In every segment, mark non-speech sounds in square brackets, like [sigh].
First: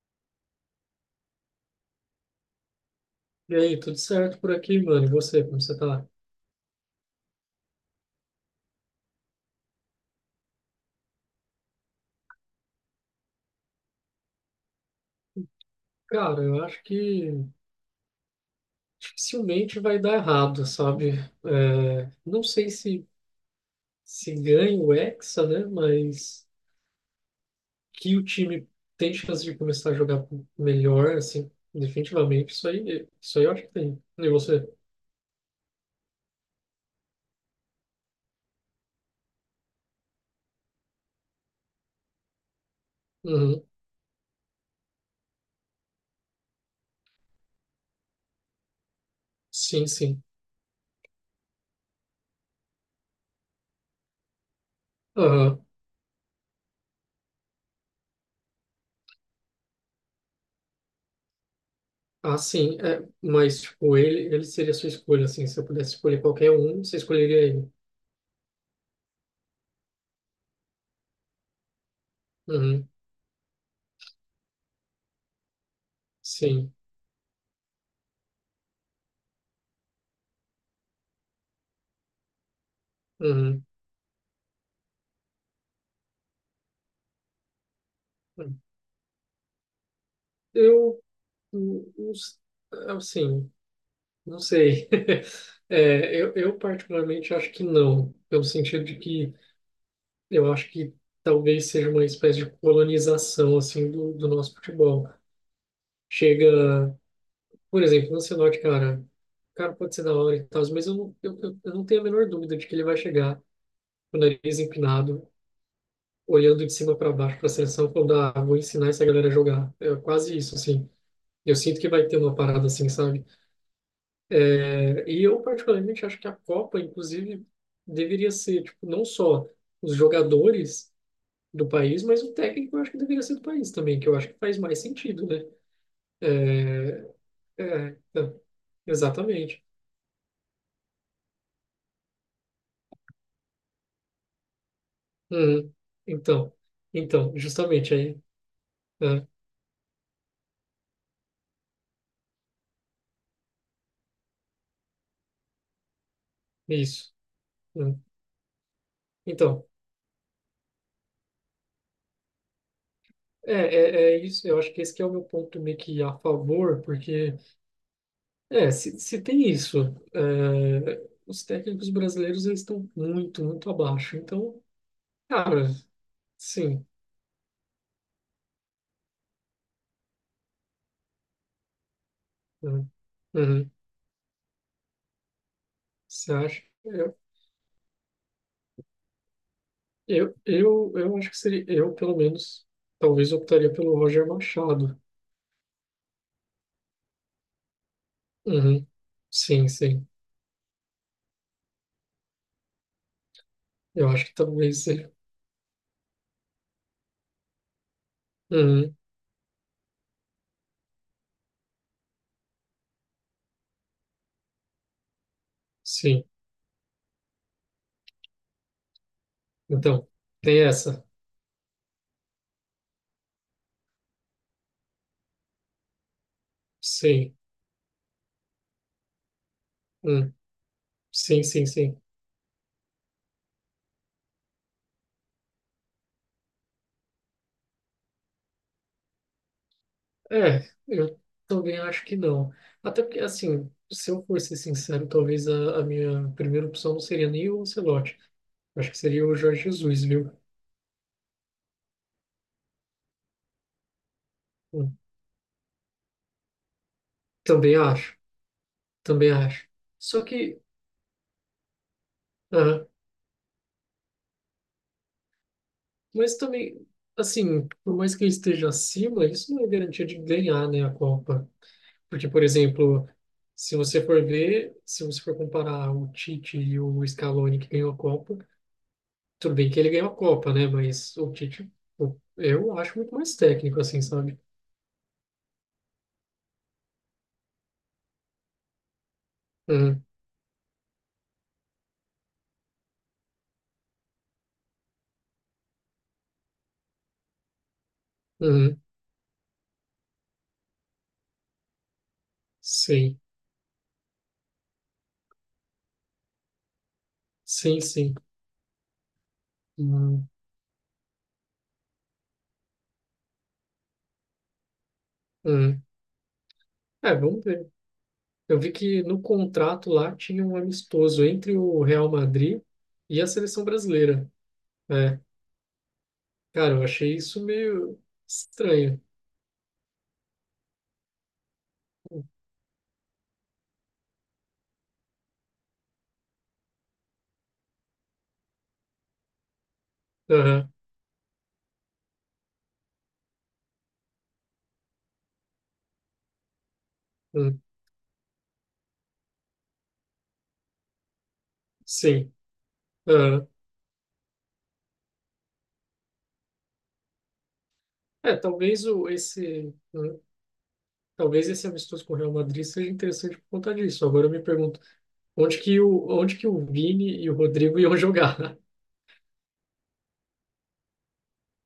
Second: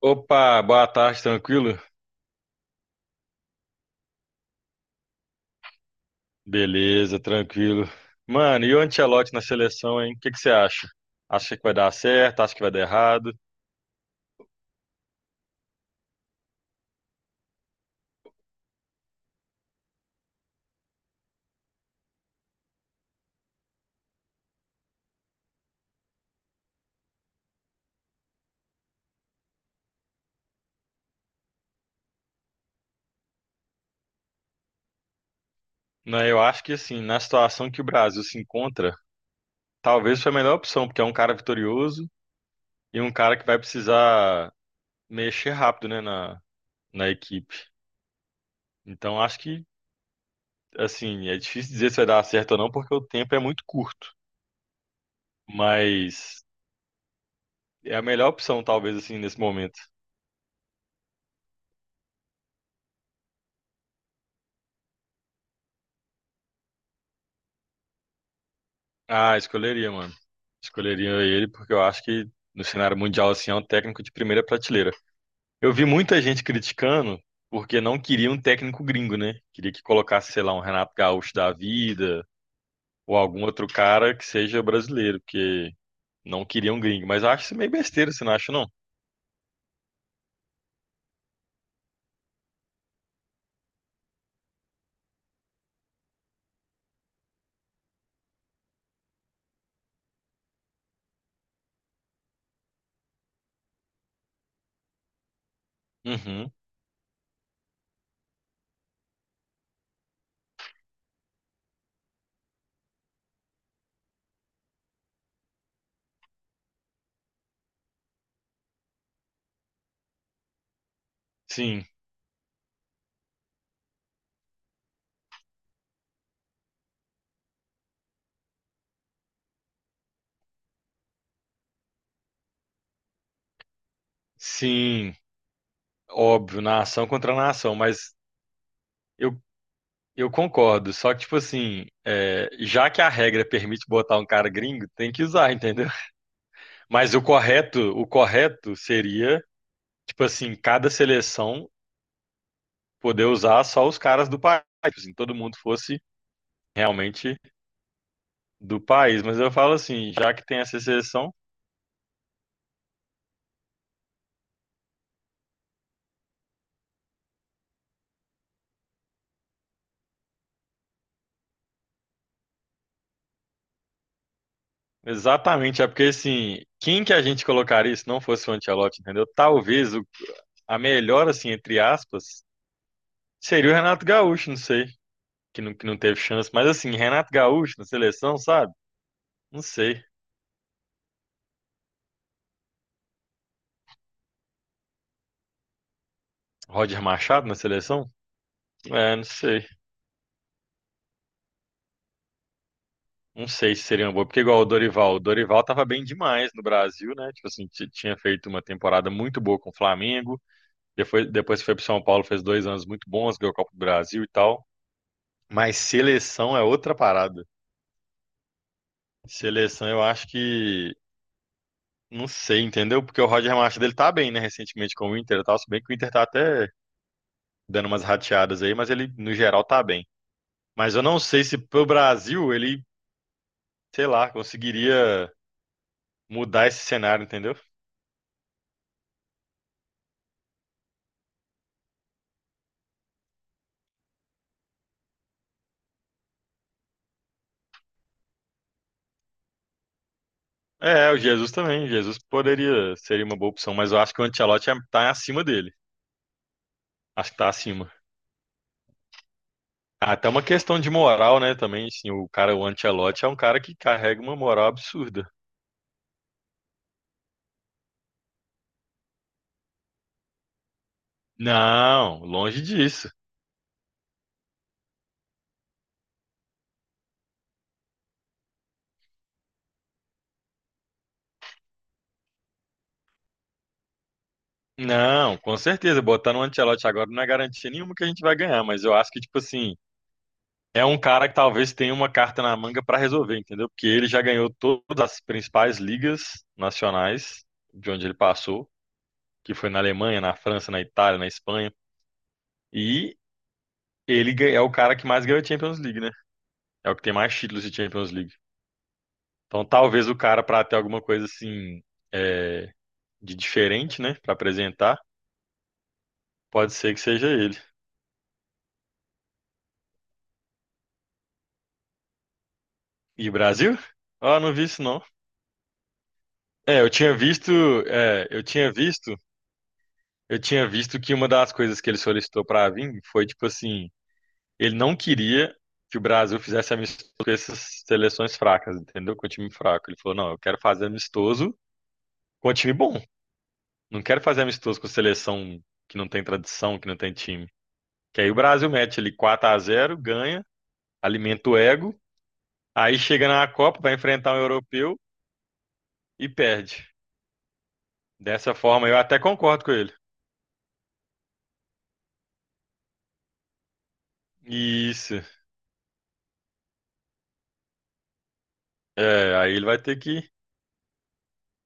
Opa, boa tarde, tranquilo? E aí, tudo certo por aqui, mano? E você, como você tá? Beleza, tranquilo. Mano, e o Ancelotti na seleção, hein? O que você acha? Acha que vai dar certo? Acha que vai dar errado? Cara, eu acho que dificilmente vai dar errado, sabe? É, não sei se ganha o Hexa, né? Mas que o time tem chance de começar a jogar melhor, assim, definitivamente, isso aí eu acho que tem. E você? Não, eu acho que assim, na situação que o Brasil se encontra, talvez foi a melhor opção, porque é um cara vitorioso e um cara que vai Uhum. precisar mexer rápido, né, na equipe. Então acho que, Sim, sim. assim, é difícil dizer se vai dar certo ou não, porque o tempo é muito curto. Aham. Mas é a melhor opção, talvez, assim, nesse momento. Ah, sim. É, mas, tipo, ele seria a sua escolha, assim. Se eu pudesse escolher qualquer um, você escolheria ele. Ah, escolheria, mano. Escolheria ele porque eu acho que no Uhum. cenário mundial assim é um técnico de primeira prateleira. Eu vi muita gente Sim. criticando porque não queria um técnico gringo, né? Queria que colocasse, sei lá, um Renato Gaúcho da vida ou algum Uhum. outro cara que seja brasileiro, porque não queria um gringo. Mas eu acho isso meio besteira, você não acha, não? Eu não s- Assim, não sei. [laughs] É, eu particularmente acho que não, pelo sentido de que eu acho que talvez seja uma espécie de colonização assim do nosso futebol. Uhum. Chega, por exemplo, no Ancelotti, cara, o cara pode ser da hora e tal, mas eu não tenho a menor dúvida de que ele vai chegar com o nariz empinado, olhando de cima para baixo para a seleção, falando, ah, vou ensinar essa galera a jogar. É quase isso, assim. Eu sinto Sim, que vai ter uma parada assim, sabe? É, e eu particularmente acho que a Copa, inclusive, deveria ser, tipo, não só os jogadores do país, mas o técnico eu acho que deveria ser do país também, que eu acho que faz mais sim, sentido, né? óbvio, nação É, contra nação, é, mas é, eu, exatamente. eu concordo. Só que, tipo assim, é, já que a regra permite botar um cara gringo, tem que usar, Uhum. entendeu? Então, Mas então, justamente o aí, correto né? seria, tipo assim, cada seleção poder usar só os caras do país, assim, todo mundo fosse Isso. realmente Uhum. do país. Mas eu Então, falo assim, já que tem essa seleção, é isso. Eu acho que esse que é o meu ponto meio que a favor, porque é, se tem isso, é, os técnicos brasileiros eles estão muito, muito abaixo. Então, cara, exatamente, é porque assim, sim, quem que a gente colocaria se não fosse o Ancelotti, entendeu? A melhor, assim, entre aspas, né? seria Uhum. o Renato Gaúcho, não sei, que não teve Você chance. acha? Mas assim, Eu, Renato Gaúcho na seleção, sabe? Não sei. eu, eu, eu acho que seria, eu pelo menos, talvez optaria pelo Roger Machado. Roger Machado na seleção? Uhum. É, não sei. Sim, sim. Não sei se seria Eu uma acho boa, que porque igual talvez seja. O Dorival tava bem demais no Brasil, né? Tipo assim, tinha feito uma Uhum. temporada muito boa com o Flamengo, depois que foi pro São Paulo, fez dois anos muito bons, ganhou a Copa do Brasil e tal. Mas Sim. seleção é outra parada. Seleção eu Então, acho tem que, essa. não sei, entendeu? Porque o Roger Machado ele tá bem, né? Recentemente com o Inter e tal, se bem que o Inter tá até Sim. dando umas rateadas aí, mas ele no geral tá bem. Hum. Mas eu não Sim, sei se sim, pro sim. Brasil ele, sei lá, conseguiria mudar esse cenário, entendeu? É, eu também acho que não. Até porque, assim, se eu for ser sincero, talvez a minha primeira opção não seria nem o Ancelotti. Eu acho que seria o Jorge Jesus, viu? É, o Jesus também. Jesus poderia seria uma boa opção, mas eu acho que Hum, tá acima dele. Acho que tá Também acima. acho, também acho. Ah, Só até uma que, questão de moral, né, também, assim, o cara, o ah, Ancelotti é um cara que carrega uma moral absurda. mas também, assim, por mais que ele esteja acima, isso não é garantia de ganhar, né, a Copa. Não, Porque, por longe exemplo, disso. se você for ver, se você for comparar o Tite e o Scaloni que ganhou a Copa, tudo bem que ele ganhou a Copa, né? Mas o Tite, eu acho muito mais técnico, assim, sabe? Não, com certeza, botar no Ancelotti agora não é garantia nenhuma que a gente vai ganhar, mas eu acho que, tipo assim, Uhum, é um cara que talvez tenha uma carta na manga pra resolver, entendeu? Porque ele já ganhou todas as principais ligas nacionais de onde ele passou, uhum, que foi na Alemanha, na França, na Itália, na Espanha. E sim, é o cara que mais ganhou Champions League, né? É o que tem mais títulos de sim, Champions sim. League. Então, talvez o Uhum, cara, para ter alguma coisa assim, é, de diferente, né, para apresentar, uhum. pode ser que É, seja vamos ele. ver. Eu vi que no contrato lá tinha um amistoso entre o Real Madrid e a E seleção Brasil? brasileira. Ah, não vi isso não. É, cara, É, eu achei isso meio é, eu tinha estranho. visto, eu tinha visto que uma das coisas que ele solicitou pra vir foi tipo assim, ele não queria que o Brasil fizesse amistoso com essas seleções fracas, entendeu? Com o time fraco. Ele falou, não, eu quero Aham, fazer amistoso com o time bom. Não quero fazer amistoso com seleção que não tem tradição, que não tem time. uhum, Que aí o Brasil mete ali quatro a zero, ganha, alimenta o ego, sim. aí chega na Aham. Copa, vai enfrentar um europeu e perde. É, Dessa talvez forma, eu o, até concordo com esse, ele. uhum, talvez esse amistoso com o Real Madrid seja interessante por conta disso. Agora eu me pergunto Isso. onde que o Vini e o Rodrigo iam jogar. [laughs] É, aí ele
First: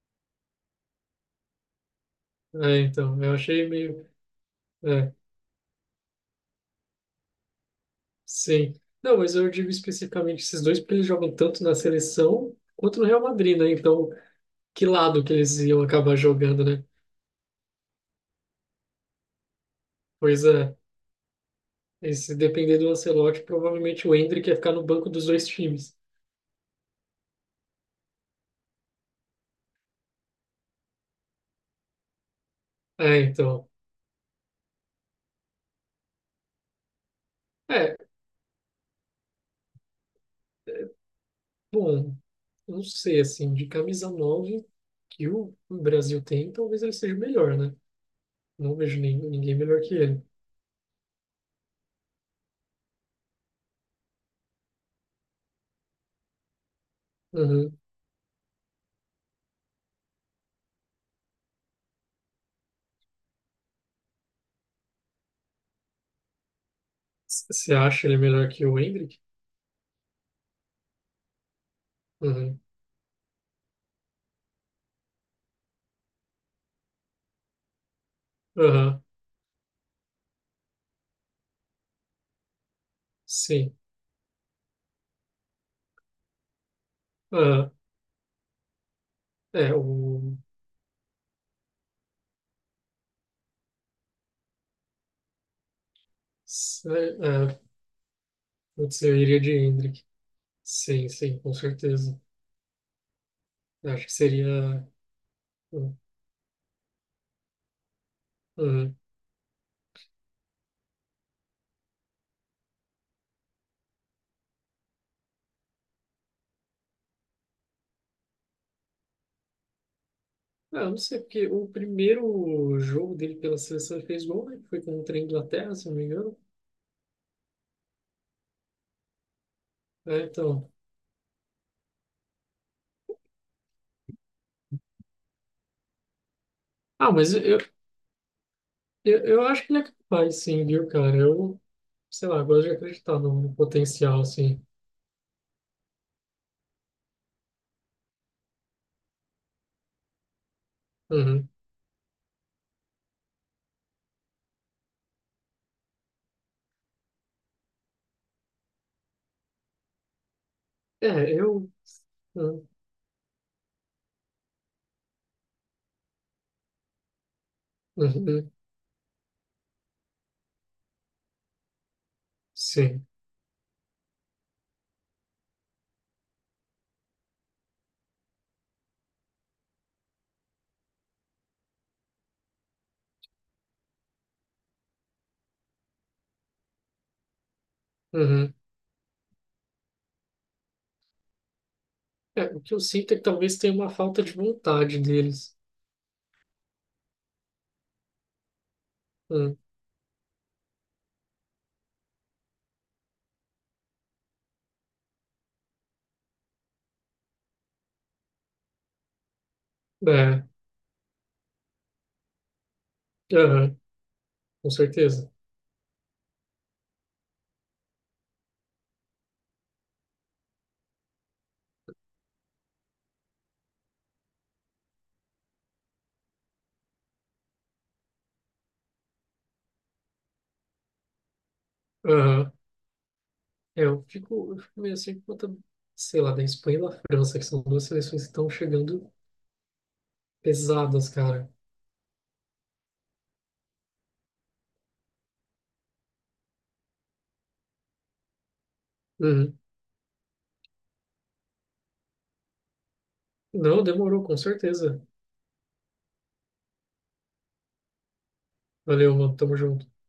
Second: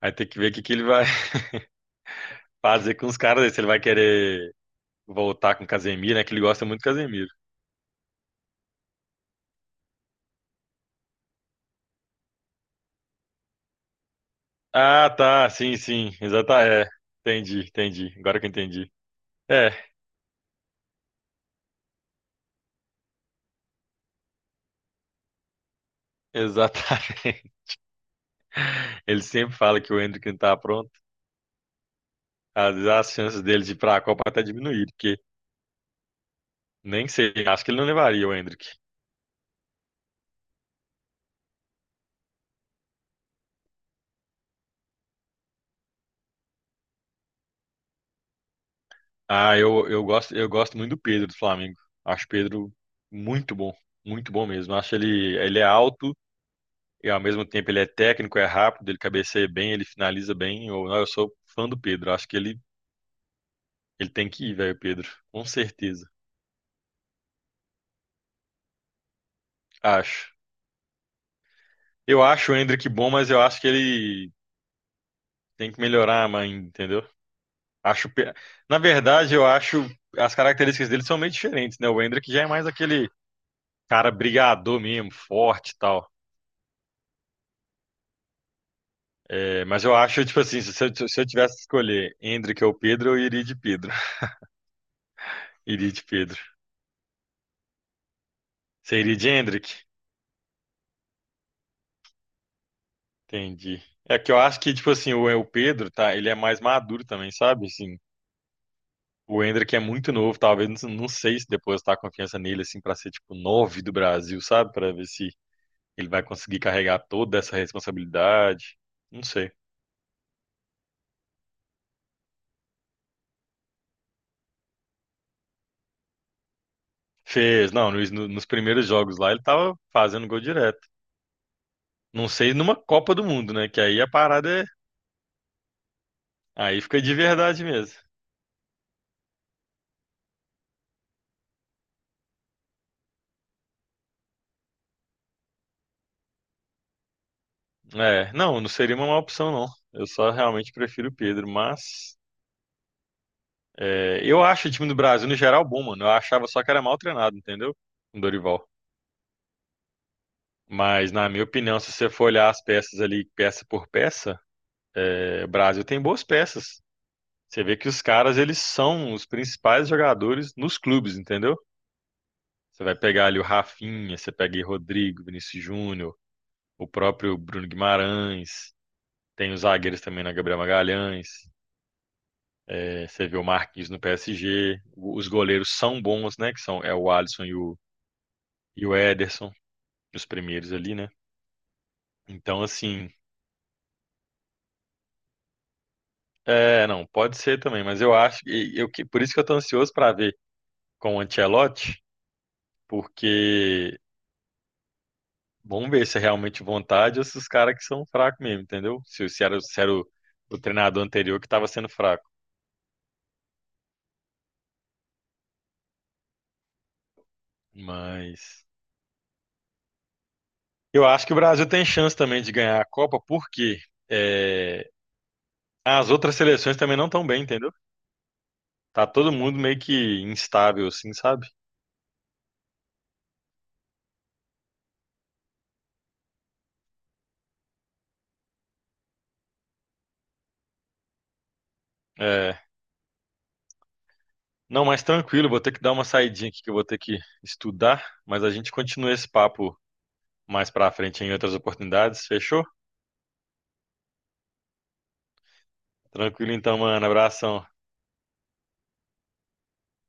vai ter que ver que ele vai [laughs] É, fazer com os então, eu caras, aí, se ele achei vai meio. querer É, voltar com o Casemiro, né? Que ele gosta muito do Casemiro. sim. Não, mas eu digo especificamente esses dois, porque eles jogam tanto na seleção quanto no Real Madrid, né? Então, que Ah, lado que tá, eles sim, iam sim, acabar jogando, né? exatamente. É, entendi. Agora que eu entendi. É, Pois é, e se depender do Ancelotti, provavelmente o Endrick ia ficar no banco dos dois times. exatamente. [laughs] Ele sempre fala que o Endrick não tá pronto. Às vezes as É, chances dele então. de ir para a Copa até diminuíram, porque nem sei, acho que ele não É, levaria o Endrick. bom, eu não sei, assim, de camisa 9 que o Brasil tem, talvez ele seja o melhor, né? Não vejo ninguém Ah, melhor que ele. Eu gosto muito do Pedro do Flamengo. Acho o Pedro muito bom, muito bom mesmo. Acho ele, ele é alto e ao mesmo tempo ele Uhum. é técnico, é rápido, ele cabeceia bem, ele finaliza bem. Eu, não, eu sou fã do Pedro. Acho que ele tem que ir, velho, Pedro. Com certeza. Você acha ele melhor que o Hendrick? Acho. Eu acho o Uhum. Endrick bom, mas eu acho que ele tem que melhorar, mãe, entendeu? Acho, pe- Na Aham, verdade, eu acho as características dele são meio diferentes, né? O Hendrick já é mais aquele sim. cara brigador mesmo, forte e tal. Aham. É, É, o. mas eu acho, tipo assim, se eu tivesse que escolher Hendrick ou Pedro, eu iria de Pedro. [laughs] Iria de Pedro. se- É, Você putz, iria eu de iria de Hendrick? Hendrick. Sim, sim, com certeza. Entendi. Eu acho que É que eu seria. acho que, tipo assim, o Pedro, Uhum. tá? Ele é mais maduro também, sabe? Assim, Uhum. o Hendrick é muito novo, talvez, não, não sei se depois depositar a confiança nele, assim, pra ser, tipo, nove do Brasil, sabe? Pra ver se ele vai conseguir carregar toda essa responsabilidade. Não sei. Ah, eu não sei, porque o primeiro jogo dele pela seleção ele fez gol, né? Foi contra a Inglaterra, se não me engano. Fez, não, nos primeiros jogos lá ele tava É, fazendo gol então. direto. Não sei numa Copa do Mundo, né? Que aí a parada é. Aí fica Ah, de mas eu, verdade mesmo. eu, eu acho que ele é capaz, sim, viu, cara? Eu, sei lá, gosto de acreditar no potencial, assim. É, não, não seria uma má opção, não. Eu só realmente prefiro o Pedro, Uhum. mas. É, eu acho o time do Brasil, no geral, bom, mano. Eu achava só que era mal treinado, entendeu? O Dorival. Mas, na É, minha eu. opinião, se você for olhar as Uhum. peças ali, peça por peça, é, o Brasil tem boas peças. Você vê que os caras, Uhum. eles são os principais jogadores nos clubes, entendeu? Você vai Sim. pegar ali o Rafinha, você pega aí Rodrigo, Vinícius Júnior, o próprio Bruno Guimarães, tem os zagueiros também na Gabriel Magalhães, é, você vê o Marquinhos no PSG, os goleiros são bons, né? Que são é o Alisson e Uhum. e o Ederson, os primeiros ali, né? É, o Então, que eu assim, sinto é que talvez tenha uma falta de vontade deles. é, não, pode ser também, mas eu acho que por isso que eu tô Hum. ansioso para ver com o Ancelotti, porque vamos ver se é realmente vontade ou se os caras que são fracos mesmo, entendeu? Se era É, o treinador anterior que estava sendo fraco. aham, com certeza. Mas eu acho que o Brasil tem chance também de ganhar a Copa, porque é, as outras seleções também não estão bem, entendeu? Tá todo mundo meio que instável, assim, sabe? Aham. É, eu fico meio assim por conta, sei lá, da Espanha e da França, que são duas seleções que estão chegando pesadas, cara. É, não, mas tranquilo, vou ter que dar uma saidinha aqui que eu vou ter que estudar, mas a gente continua esse Uhum. papo mais pra frente em outras oportunidades, fechou? Não, demorou, com certeza. Tranquilo então, mano, abração. Valeu, mano. Tamo junto.